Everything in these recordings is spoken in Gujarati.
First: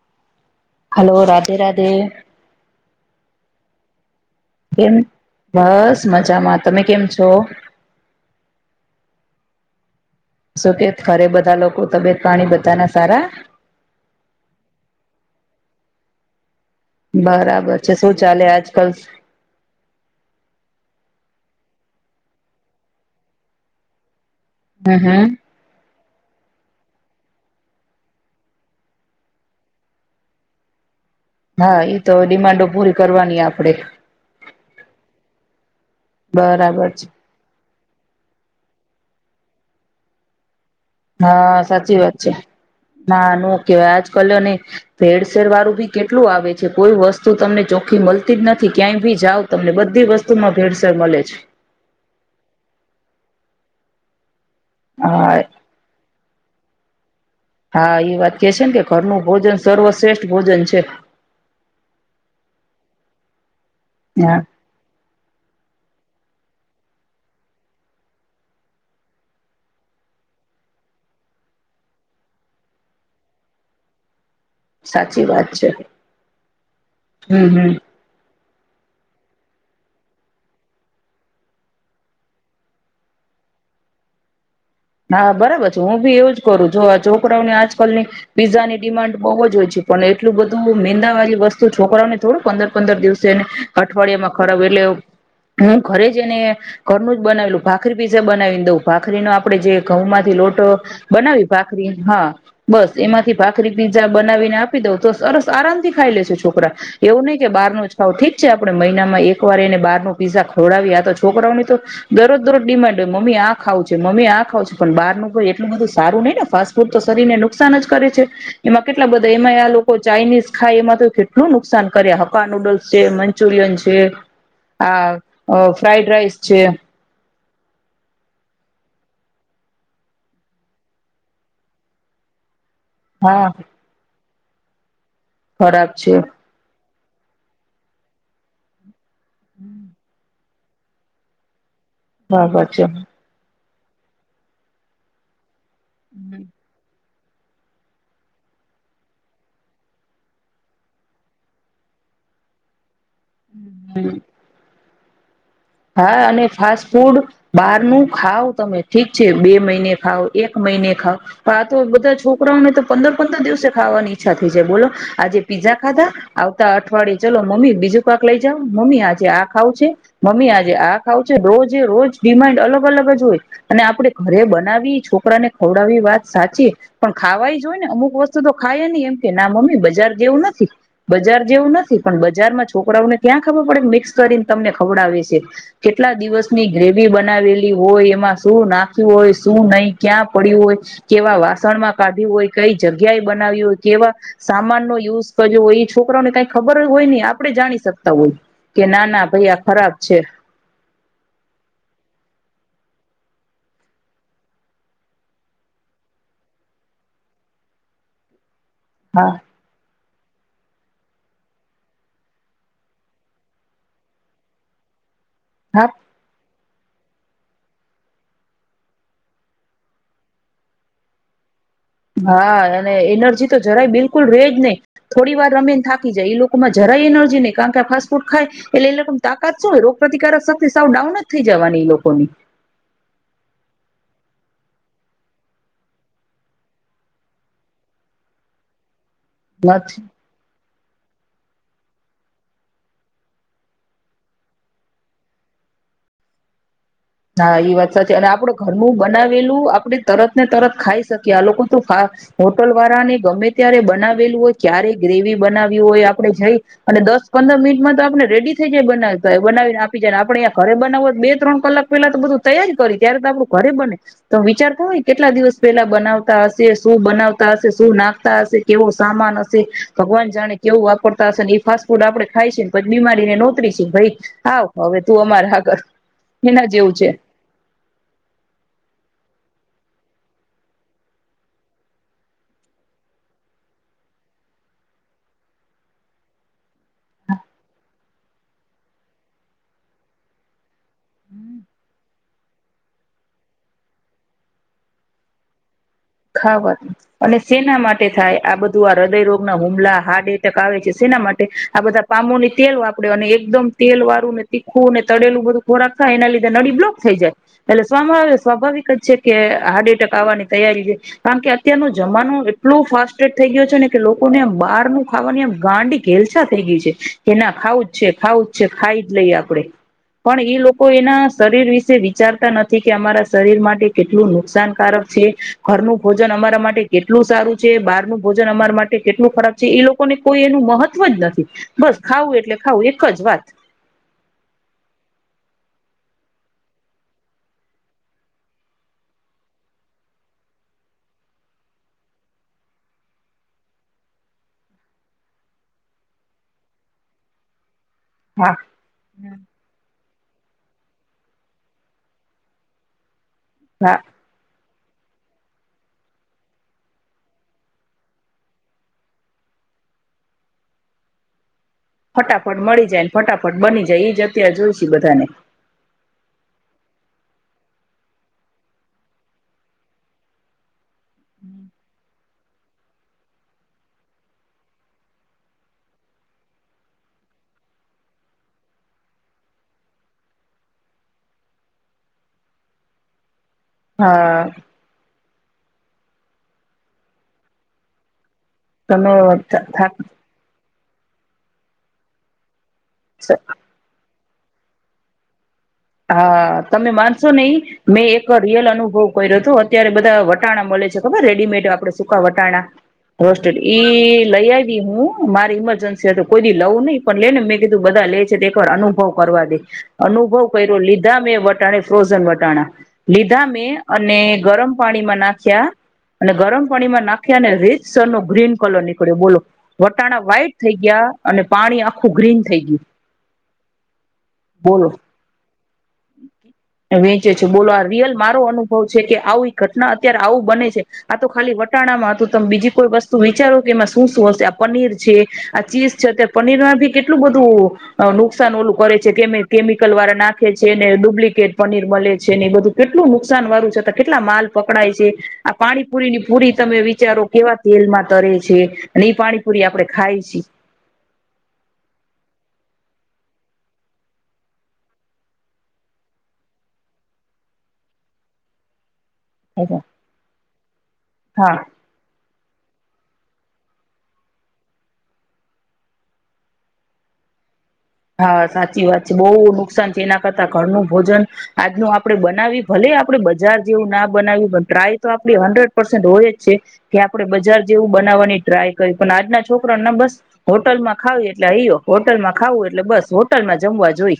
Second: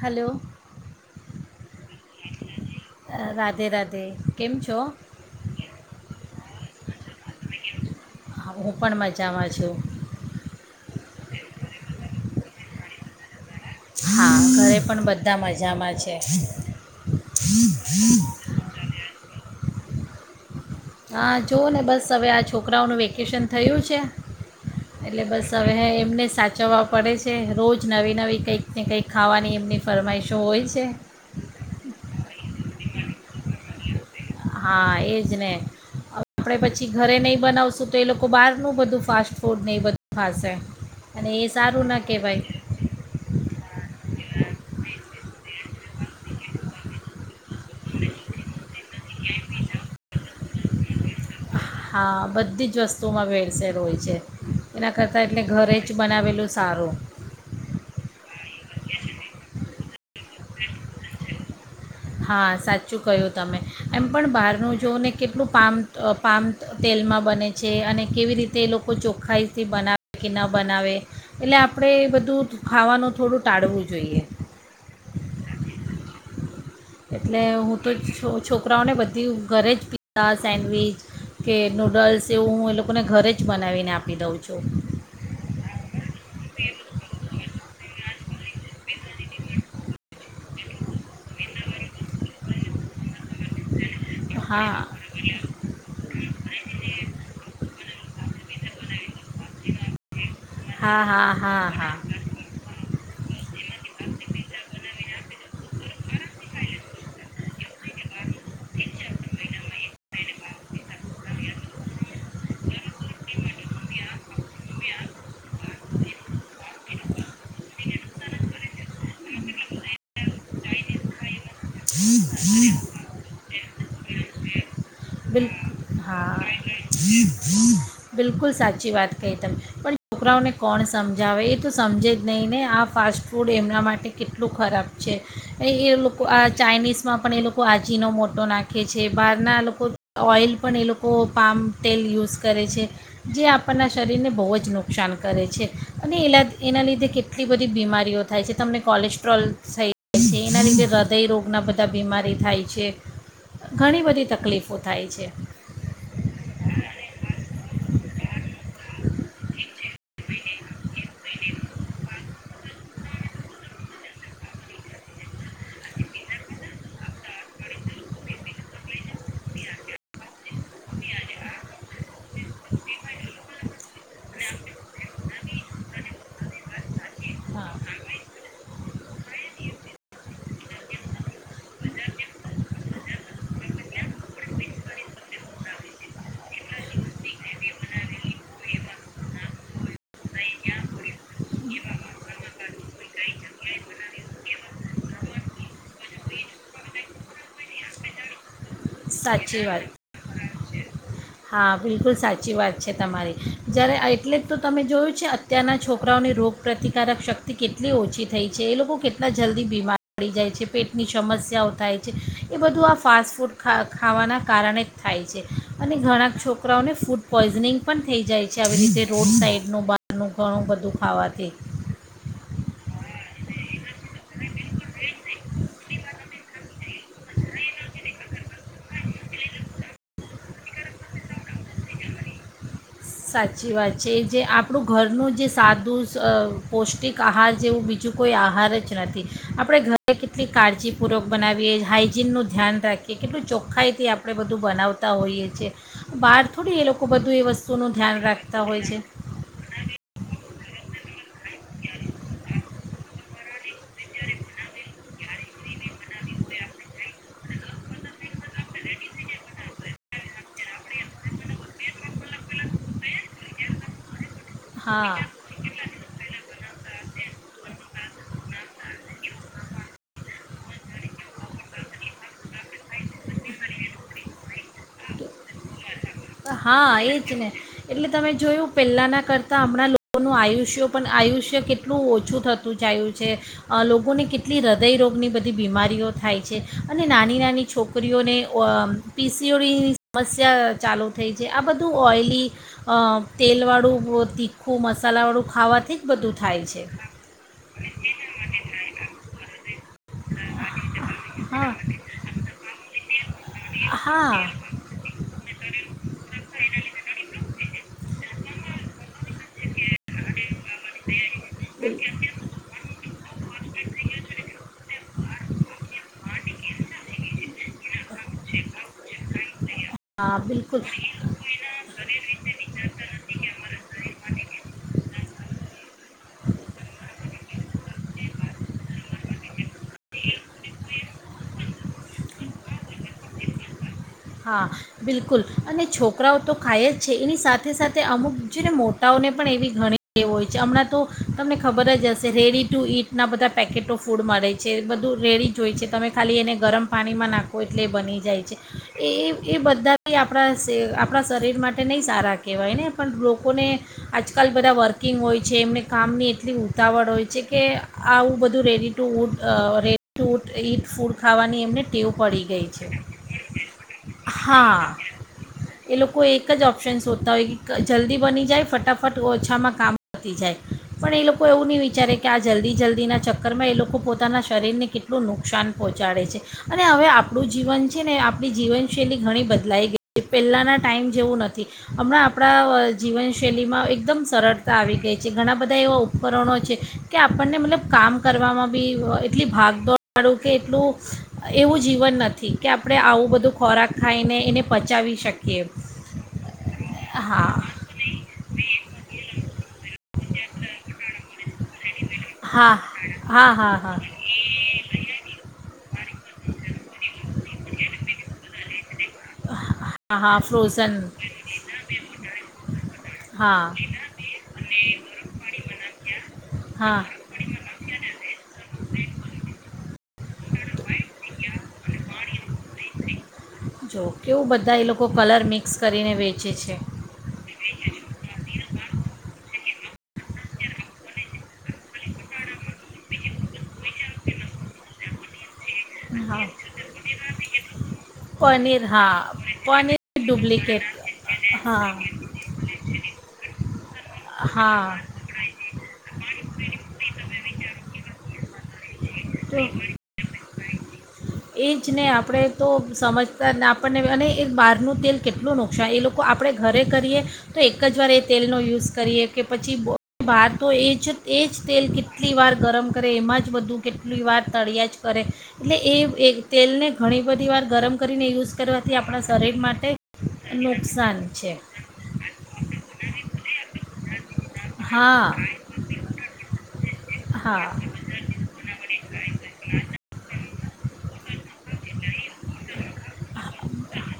હલો. હલો રાધે રાધે. રાધે રાધે. કેમ બસ મજામાં તમે કેમ છો? છો? હું પણ મજામાં છું. શું કે ખરે બધા લોકો તબિયત પાણી બધાના સારા? હા ઘરે પણ બધા મજામાં છે બરાબર છે શું ચાલે આજ કલ હા જુઓ ને બસ હવે આ છોકરાઓનું વેકેશન થયું છે હમ એટલે હમ બસ હવે હ એમને સાચવવા પડે છે રોજ નવી નવી કંઈક ને કંઈક ખાવાની એમની ફરમાઈશો હોય છે હા એ તો ડિમાન્ડો પૂરી કરવાની આપડે હા એજ ને હવે આપડે પછી બરાબર છે ઘરે નહી બનાવશું તો એ લોકો બહાર ન બધું ફાસ ફૂડ નહી બધું ખાસે હા સાચી વાત છે ના નો કેવાય આજ કલ અને ભેર શેર વાળું બી કેટલું આવે કોઈ વસ્તુ તમને ચોખ્ખી મળતી જ નથી થી ક્યાંય ભી જાાવ તમને બધી વસ્તુ બધું માં ભેળસેળ મળે છે હા બધી જ વસ્તુમાં વેળસે હોય છે એના કરતા હા એટલે ઘરે જ બનાવેલું સારું સર્વ શ્રેષ્ઠ ભોજન છે હા સાચું કહ્યું તમે. એમ પણ હા બહારનું જોઓને કેટલું પામ પામ તેલમાં બને છે અને કેવી રીતે એ લોકો ચોખ્ખાઈથી બનાવે કે ન બનાવે એટલે આપણે એ બધું ખાવાનું થોડું ટાળવું જોઈએ. સાચી વાત છે. એટલે હમ હમ હું તો છ છોકરાઓને બધા તે ઘરે જ પીઝા સેન્ડવીચ કે નૂડલ્સ એવું હું એ લોકોને ઘરે જ બનાવીને આપી દઉં છું. હા બરાબર છે હું બી એવું જ કરું જો આ છોકરાઓની આજકાલની પીઝાની ડિમાન્ડ બહુ જ હોય છે પણ એટલું બધું મેંદાવાળી વસ્તુ છોકઓને થોડ પંદર પંદર દિવસ ને અઠવાડિયામાં ખરાબ હા એટલે હું ઘરે જને ઘરનું જ બનાવેલું. ભાખરી પીઝા બનાવી દઉ ભાખરીનો આપ આપણે જે ઘઉંમાં લોટો હા હા બનાવી હા ભખરી હા બસ. એમાંથી ભાખરી પીઝા બનાવીને આપી દઉં તો સરસ આરામ થી ખાઈ લેશું છોકરા. એવું નઈ કે બાર ન જ ખાવ ઠીક છે આપડે મહિનામાં એક વાર એને બાર નું પીઝા ખોડાવી આ તો છોકરાઓની તો દરોજ દરોજ ડિમાન્ડ મમ્મી આ ખાવ છે. મમ્મી આ ખાવ છ છે પણ બાર કો એલું બધું સારું નહિ ને ફાસ્ટ પર તો શરીરને નુકસાન જ કરે છે એમાં કેટલા બધા એમાં આ લોકો ચાાઈનીઝ ખાય. એમાં તો કેટ લું નુકસાન કર્યા હક્કા નુડલ્સ છે, મંચુરિયન છે. આહ અહ બિલકુલ ફ્રાઇડ રાઈસ હા છે. બિલકુલ સાચી વાત કહી તમે. પણ છોકરાઓને કોણ સમજાવે એ તો સમજે જ નહીં ને આ ફાસ્ટ હા ફૂડ એમના માટે કેટલું ખરાબ છે એ ખરાબ એ છે લોકો આ ચાઇનીઝ માં પણ એ લોકો આજીનો મોટો નાખે છે બહારના લોકો ઓઇલ પણ એ લોકો પામ તેલ યુઝ કરે છે. જે આપ આપણના શરીરને બહુ જ નુકસાન કરે છે. અને હમ એલા એના લીધે કેટ ટલી બધી બીમારીઓ થાય છે. તમને કોલેસ્ટ્રોલ થઈ જાય છે. એના લીધે હૃદયરોગના બધા બીમારી થાય છે. ઘણી હમ બધી તકલીફો થાય છે. હા અને ફાસ્ટ ફૂડ બારનું ખાાવ તમે ઠીક છે. બે મહિને ખઓ, એક મહિને ખાવ. આ તો બધા છોકરાઓને તો પંદર પંદર દિવસે ખાવાની ઈચ્છા થઈ જાય. બોલો આજે. પીઝા ખાધા. આવતા અઠવાડયે ચાલલો મમ્મી બીજું પાક લઈ જાાવ. મમ્મી આજે આ ખાવું છે, મમ્મી આ આ ખાવું છે રોજે રોજ ડિમાન્ડ અલગ અલગ જ હોય. અને આપડે ઘરે બનાવી છોકરા ને ખવડાવવી વાત સાચી. પણ ખાવા જ હા હોય ને અમુક વસ્તુ તો ખાાય નને એમ કે ના મમ્મી બજાર જેવું નથી બજાર જેવું નથી પણ બજાર માં છોકરાઓને ક્યાં ખબર પડે મિક્સ કરીને તમને ખવડાવે છે. કેટલા દિવસની ગ્રેવી બનાવેલી હોય એમાં શું નાખ્યું હોય, શું નહી ક્યાં પડ્યું હોય, કેવા વાસણમાં કાઢ્યું હોય, કઈ જગ્યાએ બનાવ્યું, હોય કેવા સામાન નો યુઝ કર્યો હોય એ છોકરાને કઈ ખબર જ હોય નહ આપણે જાણી શકતા હોય. કે ના ના ભાઈ આ સાચી વાત ખરાબ છે. હા બિલકુલ સાચી વાત છે તમારી. જ્યારે એટલે જ તો તમે જોયું છે અત્યારના છોકરાઓની રોગપ્રતિકારક શક્તિ કેટલી ઓછી થઈ. છે એ લોકો કેટલા હા જલ્દી બીમાર પડી જાય. છે. પેટની સમસ્યાઓ થાય છે. એ બધું આ ફાસ્ટ ફૂડ ખા ખાવાના કારણે થાય છે. હા અને ઘણા છોકરા છોકરાઓને ફૂડ પોઈઝનિંગ પણ થઈ જાય છે. આવી રીતે રોડ સાઈડનું બહારનું ઘણું બધું ખાવાથીહું હા અને એનર્જી તો જરાય બિલકુલ ર રહે જ નહી થોડી વાર રમેીને થાકી જાય એ લોકોમાં જરાય એનર્જી નહી કારણ કે ફાસ્ટ ફૂડ ખાય એટલે એ લોકો તાકાત શું હોય રોગ પ્ર્રતિકારક શક્તિ સાવ ડાઉન જ થઈ જવાની એ લોકોની સાચી વાત છે. એ જે આપણું ઘરનું જે સાદું પૌષ્ટિક આહાર જેવું બીજું કોઈ આહાર જ નથી. આપડે નથી ઘરે કેટલી કાળજી પૂરક બનાવીએ હાઈજીનનું ધ્યાન રાખીએ કેટલું ચોખ્ખાઈથી આપણે બધું બનાવતા હોઈએ છીએ બહાર થોડી એ લોકો ખ બધું એ વસુ સાચ અને આપડે ઘરનું બનાવેલું આપડ તરત ને તરત ખાઈ શકીએ. આ લોકો તો હોટલ વાળા ગમે ત્યારે બનાવેલું હોય ક્યારેય ગ્રેવી બનાવ્યું હોય આપણે જઈ અને દસ પંદર મિનિટમાં તો આપણે રેડી થઈ જાય બનાવ તો બનાવીને આપી જાય આપણેં ખરે બનાવ બે ત્રણ કલાક પેલા તો બધ તૈય જ કરી ત્યારે તો આપડું ઘરે બને તો વિચાર કરો હા કેટલા દિવસ પહેલા બનાવતા હશે? શું બનાવતા હશે? શું નાખ હશે કેવો સામાન હશે ભગવાન જાણે કેવું વાપરતા હશે ને એ ફાસ્ટ ફૂડ આપડણે ખાય છે ને પછ બીમારીને નોતરીશ ભાઈ આવ હવે તું અમારે આગળ એ હા એ જ ને એટલે તમે જોયું પહેલાના કરતા તો હમણાં લોકોનું આયુષ્યો પણ આયુષ્ય કેટલું ઓછું થતું જાયું છે. લોકોને કેટલી હૃદયરોગની બધી બીમારીઓ થાય છે. અને નાની-નાની છોકરીઓને પી સી ઓડી ની સમસ્યા ચાલુ થઈ છે. આ બધું ઓઇલી તેલવાળું તીખું મસાલાવાળું ખાવાથી જ બધું થાય ખાવત છે અને સેના માટે થાય આ બધું આ હૃદયરોગ નો હુમલા હાર્ટ એટેક આવે છે. શેના માટે હા આ બધા પામોની તેલ વાપર્યો અને એકદમ તેલ વાળું ને હા તીખું ને તળેલું બધું ખોરાક થાય એના લીધે નળી બ્લોક થઈ જાય એટલે સ્વામ આવે સ્વાભાવિક જ છે કે હાર્ટ એટેક આવવાની તૈયારી છે. કારણ કે અત્યારનું જમાનું એટલું ફાસ્ટ થઈ ગયો છે. ને કે લોકોને બહાર નુ ખાવાની આમ ગાંડી ઘ હેલસાા થઈ ગઈ છે, કે ના ખાવું જ છે, ખાવું જ છે ખાઈ જ લઈએ આપડે હા પણ એ બિલકુલ લોકો એના શરીર વિશે વિચારતા નથી કે અમારા શરીર માટે કેટલું નુકસાનકારક છે. ઘરનું ભોજન અમારા માટે કેટલું સારું છે બહાર નુ ભોજન અમારા માટે કેટલું ફરક જે એ લોકોને કોઈ એનું મહત્વ જ નથી. બસ ખાવું એટલે ખાવું એક જ વાત હા બિલકુલ અને છોકરાઓ તો ખાય જ છે, એની સાથે-સાથે અમુક છે ને મોટાઓને પણ એવી ઘણી ટેવ હોય છે, હમણાં તો તમને ખબર જ હશે રેડી ટુ ઇટના બધા પેકેટો ફૂડ મળે છે. બધું રેડી જ હોય છે, તમે ખાલી એને ગરમ પાણીમાં નાખો એટલે બની જાય હા છે. એ એ બધા આપ આપણા શરીર માટે નહી સારા કહેવાયને પણ લોક લોકોને હા આજકાલ બધા વર્ક વકિંગ હોય છે એમણે કામની એટલી ઉતાવળ હોય છે કે આવું બધું ready to eat ready to eat food ખાવાની એમને ટેવ પડી ફટાફટ ગઈ છે મળી જાય ફટાફટ બની જાય એ જ અત્યારે જોઈશ હા બધાને એ લોકો એક જ ઓપ્શન શોધતા હોય કે જલ્દી બની જાય ફટાફટ ઓછામાં કામ પતી જાય પણ એ લોકો એવું નહી વિચારે કે કે આ જલ્દી જલ્દીના ચક્કરમાં એ લોકો પોતાના શરીરને કેટલું નુકસાન પહોંચાડે છે અને હવે આપણું જીવન છે ને આપણી જીવનશૈલી ઘણી બદલાઈ ગઈ છે પહેલાંના ટાઈમ જેવું નથી હમણાં આપણા જીવન શૈલીમાં એકદમ હા સરળતા આવી ગઈ છે. ઘણા બધા એવા ઉપકરણો છે કે આપણને મતલબ કામ કરવામાં બી તમે એટલી ભાગ દોડાડું કે એટલું એવું જીવન નથી કે આપડણે આવું બધું ખાઈને એને પચાવી શકીએ. હા તમે માનશો નને હા મેં એક રિયલ અનુભવ કર્યો હતો અત્યારે બધા વટાણા મળે છે ખબર રેડીમેડ આપડે સૂકા વટાણા હા હા રોસ્ટેડ હા હા ઈ લઈ આવી હું મારી ઇમરજન્સી તો કોઈ દી લઉ નહી પણ લેને મે કીધું બધા લે તો એકર અનુભવ કરવા દે હા હા અનુભવ. ફ્રોઝન લીધા મેં વટાણે ફ્રોઝન વટાણા લીધા હા મે અને ગરમ પાણીમાં નાખ્યા અને ગરમ હા પાણીમાં નાખ્યા અને રેજ સર નો ગ્રીન કલર નીકળ્યો બોલો વટાણા વ્હાઈટ થઈ ગયા અને પાણી આખું ગ્રીન થઈ ગયું. જો કેવું બધા એ બોલો લોકો કલર મિક્સ કરીને વેચે છે વેચે છે બોલો આ રિયલ મારો અનુભવ છે કે આવી ઘટના અત્યારે આવું બને છે આ. ખાલી વટાણામાં તો તમે બીજી કોઈ વસ્તુ વિચારો કે એમાં શું શું હશે આ પનીર છે. આ ચીઝ છે તે હા પનીરમાં ભી કેટલું બધું નુકસાન ઓલું પનીર કરે છે હા કેમે કેમિકલ વાળા પનીર નાખી. ડુપ્લિકેટ ને ડુપ્લિકેટ પનીર હા મળે છે ને એ બધું કેટલું નુકસાન વાળું છે. કેટલા માલ હા પકડાય છે આ પાણીપુરી ની પૂરી તમે વિચારો કેવા તેલમાં તરે જે અને એ તો પાણીપુરી આપડે ખાય છી. એ જને આપણે તો સમજતા આપણને અને એ બહારનું તેલ કેટલું નુકસાન એ લોકો આપણે ઘરે કરીએ તો એક જ વાર એ તેલનો યુઝ કરીએ કે પછી બાર તો એ જ હા તેલ કેટલી વાર ગરમ કરે એમાં જ બધું કેટલી વાર તળિયા જ કરે એટલે એ એ તેલને ઘણી બધી વાર ગરમ કરીને હા યુઝ સાચી કરવાથી વાત છે આપણા બહુ શરીર માટે નુકસાન છે એના કરતા ઘરનું ભોજન નુકસાન છે આજનું આપડે બનાવી ભલે આપડે બજાર જેવું ના બનાવ્યું પણ ટ્રાય તો હા આપડી હન્ડ્રેડ પર્સેન્ટ હોય જ છે કે આપડે બજાર હા જેવું બનાવવાની ટ્રાય કરી પણ આજના છોકરાને બસ હોટલમાં ખાવ એટલે આયો હોટલમાં એટલે બસ હોટલમાં જમવા જોઈ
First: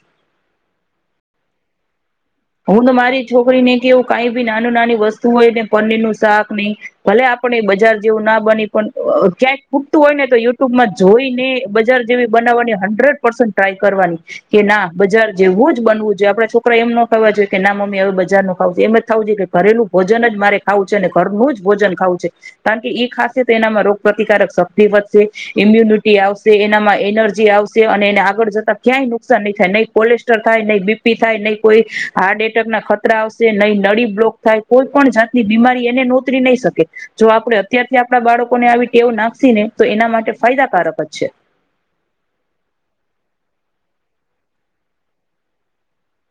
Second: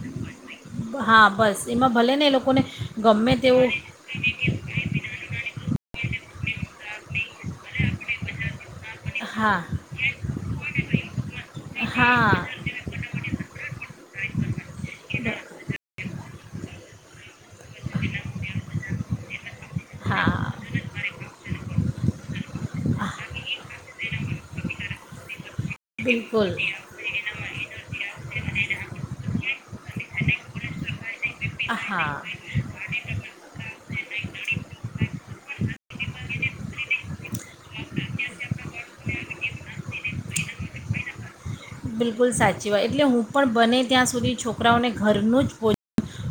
હા બસ એમાં ભલે ને એ લોકોને હું તો મારી ગમે છોકરી તેવું ને કેવું કઈ બી નાનું નાની વસ્તુ હોય ને પનીરનું શાક નહી ભલે આપણે બજાર જેવું ના બની પણ ક્યાંય હા ખૂટતું હોય ને તો યુટ્યુબમાં જોઈ ને બજાર જેવી હા બનાવવાની હંડ્રેડ ક કરવાની કે ના બજાર જેવું જ બનવું જોઈએ આપડણે છોકરા એમ ન કહેવા જોઇએ કે ના મમ્મી હવે બજારનું ખાવું એમજ આવું નહી કર ઘરેલું ભોજન જ હા મારે ખાવું છે ને ઘરનું જ ભોજન ખાવું છે કારણ કે એ ખાસે તો એનામાં રોગ પ્રતિકારક શક્તિ વધશે. ઇમ્યુનિટી આવશે બિલકુલ એનામાં એનર્જી આવશે અને આગળ જતા ક્યાય નુકસાન નહીં થાય નહીં કોલેસ્ટર થાય નહીં બીપી થાય નહીં કોઈ હા હાર્ટ એટેક ના ખતરા આવશે નહીં નળી બ્લોક થાય કોઈ પણ જાતની બીમારી એને નોતરી નહી શકે જો આપણે અત્યારથી આપણા બાળકોને આવી ટેવ નાખશ ને તો એના માટે ફાયદાકારક જ છે બિલકુલ સાચી વાત એટલે હું પણ બને ત્યાં સુધી છોકરાઓને ઘરનું જ પોહ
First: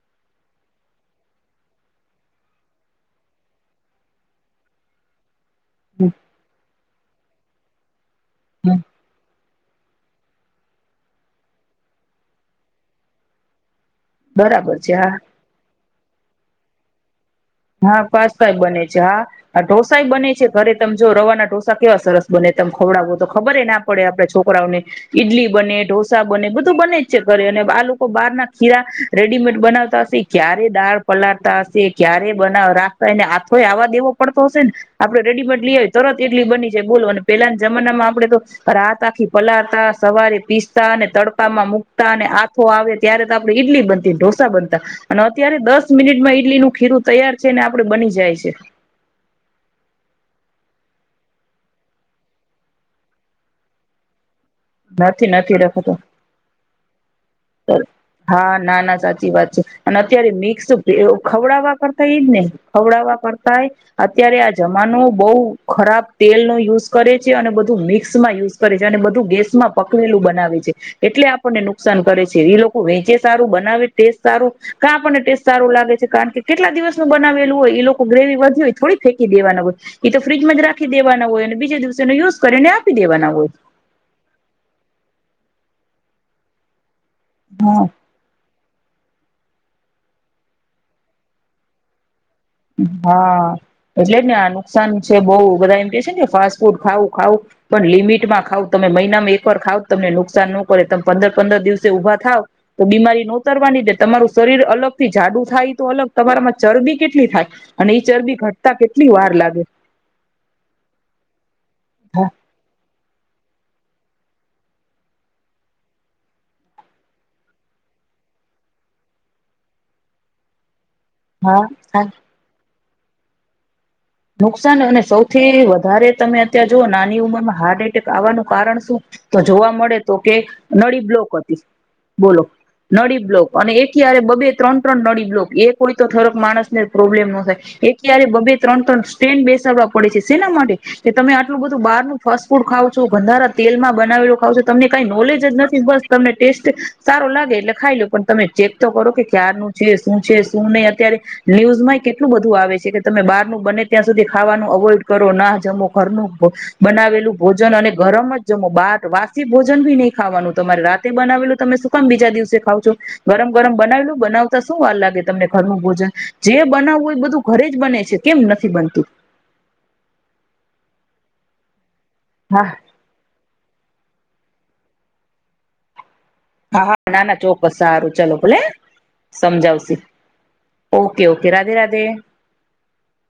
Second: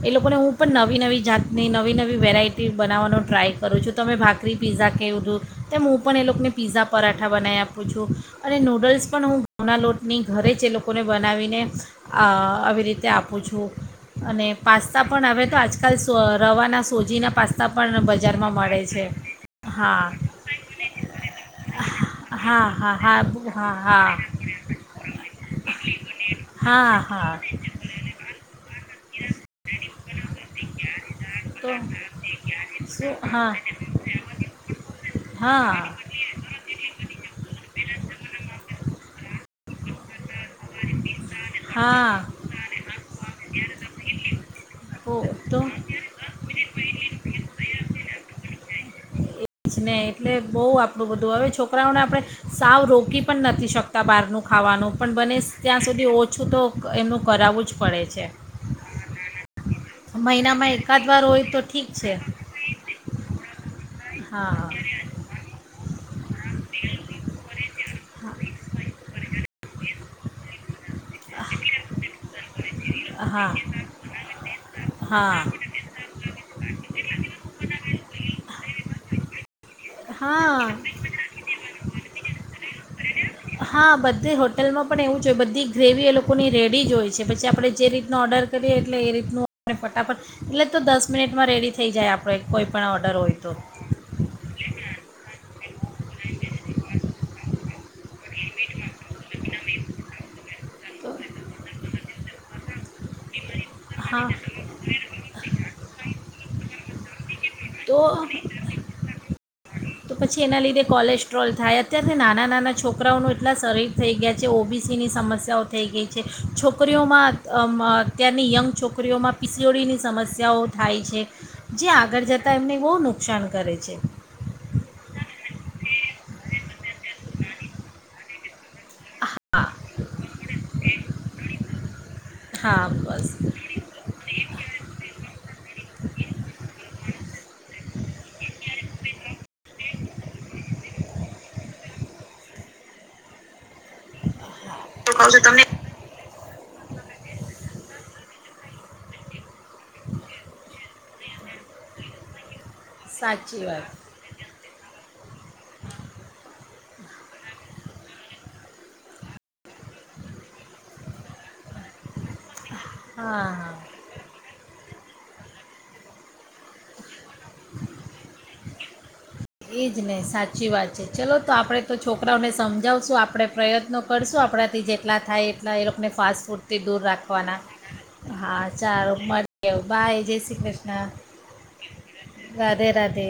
એ લોકોને હું પણ નવી નવી જાતની નવી નવી વેરાયટી બનાવવાનો ટ્રાય કરું છું તમે ભાકરી પીઝા કે બધું તે હું પણ એ લોકોને પીઝા પરાઠા બનાવી આપુ બીજુ અને નૂડલ્સ પણ હું ઘઉંના લોટ ની ઘરે જ એ લોકોને બનાવીને આ આવી રીતે આપું છું અને બરાબર છે પાસ્તા હા પણ અવે તો આજકાલ આજકાલ રવાના સોજીના પાસ્તા હા પણ બજારમાં પાસ્તાય મળે બને છે હા ઢોસા હા બને છે ઘરે તમે જો રવાના ઢોસા કેવા સરસ બને હા તમે હા હા ખવડાવો તો હા ખબર હા ના પડે હા આપે છોકરાઓને ઈડલી બને ઢોસા બને બધું બને હા જ છે હા ઘરે અને આ લોકો બહાર ના ખીરા રેડીમેડ બનાવતા હશે ક્યારે દાળ પલાડતા તો હશે ક્યારે બના રાખતા શું એને હા આથો એ આવવા દેવો પડતો હશે ને આપણે રેડીમેડ લઈ હા તરત એટલી બની જ બોલો અને પેલાના જમાના માં આપડે તો રાહત આખી પલાળતા સવારે પીસતા અને તડકામાં મુકતા અને હા આથો આવે ત્યારે તો આપડે એટલી ઢોસા બનતા ઓ અને અત્યારે તો દસ મિનિટમાં ઈડલીનું ખીરું [inaudible] છેને આપડ બની જાય છે આપું બધું હવે છોકરાઓને આપણે સાવ રોકી પણ નથી શકતા બહારનું ખાવાનું પણ નથી બને નથી ત્યાં રખાતું. સુધી ઓછું તો એમનું કરાવવું જ પડે છે નાના સાચી વાત છે અને અત્યારે મિક્સ મહિનામાં બેવ એકાદ વાર હોય તો ખવડાવવા ઠીક કરતા છે એજ ને ખવડાવવા કરતાય અત્યારે આ હા જમાનો બહ ખરાબ તેલ નો યુઝ કરે છે અને બધું મિક્સ માં યુઝ કરે છે અને બધું ગેસ પકવેલું બનાવે છે એટલે આપણને નુકસાન કરે છે એ લોકો વેચે હા સારું બનાવે ટેસ્ટ સારું કા આપણને હા ટેસ્ટ સારું લાગે છે કારણ કે કેટલા દિવસનું બનાવેલું હોય એ લોકો ગ્રેવી વધી હોય થોડી ફેંકી દેવાના બધ એ તો હા ફ્રીજમાં જ રાખી દેવાના હોય અને બીજા દિવસેનો યુઝ કરીને આપી દેવાના હોય હા બધે હોટલમાં પણ એવું જ હોય બધી ગ્રેવી એ લોકોની રેડી જ હોય પછી આપણે હા જે રીતનો ઓર્ડર કરીએ એટલે એ રીતનું ફટાફટ, એટલે તો દસ મિનિટમાં રેડી થઈ જાય આપ હા એટલે જ નાનું નુકસાન છે બ બધા એમ કે છે ને ફાસ્ટ ફૂડ ખાવ ખાવ, પણ લિમિટ માં ખાવ તમે મહિનામાં એકવાર ખાવ તમને નુકસાન ન તમ તો પંદર પંદર દિવસે ઊભા થાવ. તો બીમારી નોતરવાની દે તમારું હા શરીર અલગ થી જાડુ થાય તો અલગ તમારા માં ચરબી કેટલી થાય. અને તો ઈ ચરબી ઘટતા કેટલી વાર લાગે પછી એના લીધે કોલેસ્ટ્રોલ થાય. અત્યારેથી હા નાના નાના છોકરાઓનું એટલા શરીર થઈ ગયા છે ઓ બી સીની સમસ્યાઓ થઈ ગઈ છે, છોકરીઓમાં અત્યારની યંગ છોકરીઓમાં પિસોળીની સમસ્યાઓ થાય છે હા જે હા આગળ જતા એમને બહુ નુકસાન કરે છે નુકસાન અને સૌથી વધારે તમે અત્યારે જુઓ નાની ઉમરમાં હાર્ટ એટેક આવવાનું કારણ તો હા જોવા મળે તો કે નળી બ્લોક હતી બોલો હા નળી બસ બ્લોક અને એ કય્યારે બબે ત્રણ ત્રણ નળ બ્લોક એ કોઈ તો થરક માણસને પ્રોબ્લેમ ન એકય બબ્ી ત્રણ ત્રણ ન બેસાડવા પડે છે શેના માટે કે તમે આટલું બધું બારનું ફાસ્ટ ફૂડ ખાાવ બંધારા તેલમાં બનાવેલું ખાવ છે તમને કઈ તો કહું નોલેજ છું જ તમને નથી બસ તમને ટેસ્ટ સારો લાગે એટલે ખાઈ લો પણ તમે ચેક તો કરો કે ક્યાનુંું છે શું છે શું નહી અત્યારે ન્યુઝ માં કેટલું બધું આવે છે છે કે તમે બાર નું સાચી બને વાત ખાવાનું અવોઈડ કરો ના જમો ઘરનું બનાવેલું ભોજન અને ગરમ જ જમો બાર વાસી ભોજન ભી નહી ખાવાનું તમારે રાતે બનાવેલું તમે શું કામ બીજા દિવસે ખાવ છો હા ગરમ ગરમ હા બનાવી બનાવતા શું વા લાગે તમને ઘરનું ભોજન જે બનાવવું એ બધું ઘરે જ બને છે કેમ નથી બંતુ એજ નહ સાચી વાત છે ચલો તો આપડે તો છોકરાઓને હા સમજાવશું આપણે પ્રયત્નો કરશું આપણા થી જેટલા થાય એટલા એ લોકોને ફાસ્ટ ફૂડથી હા દૂર હા ના ના રાખવાના ચોક્કસ સારું ચલો ભલે હા સારો મળીએ સમજાવશે bye Jai Shri Krishna okay okay Radhe Radhe Radhe Radhe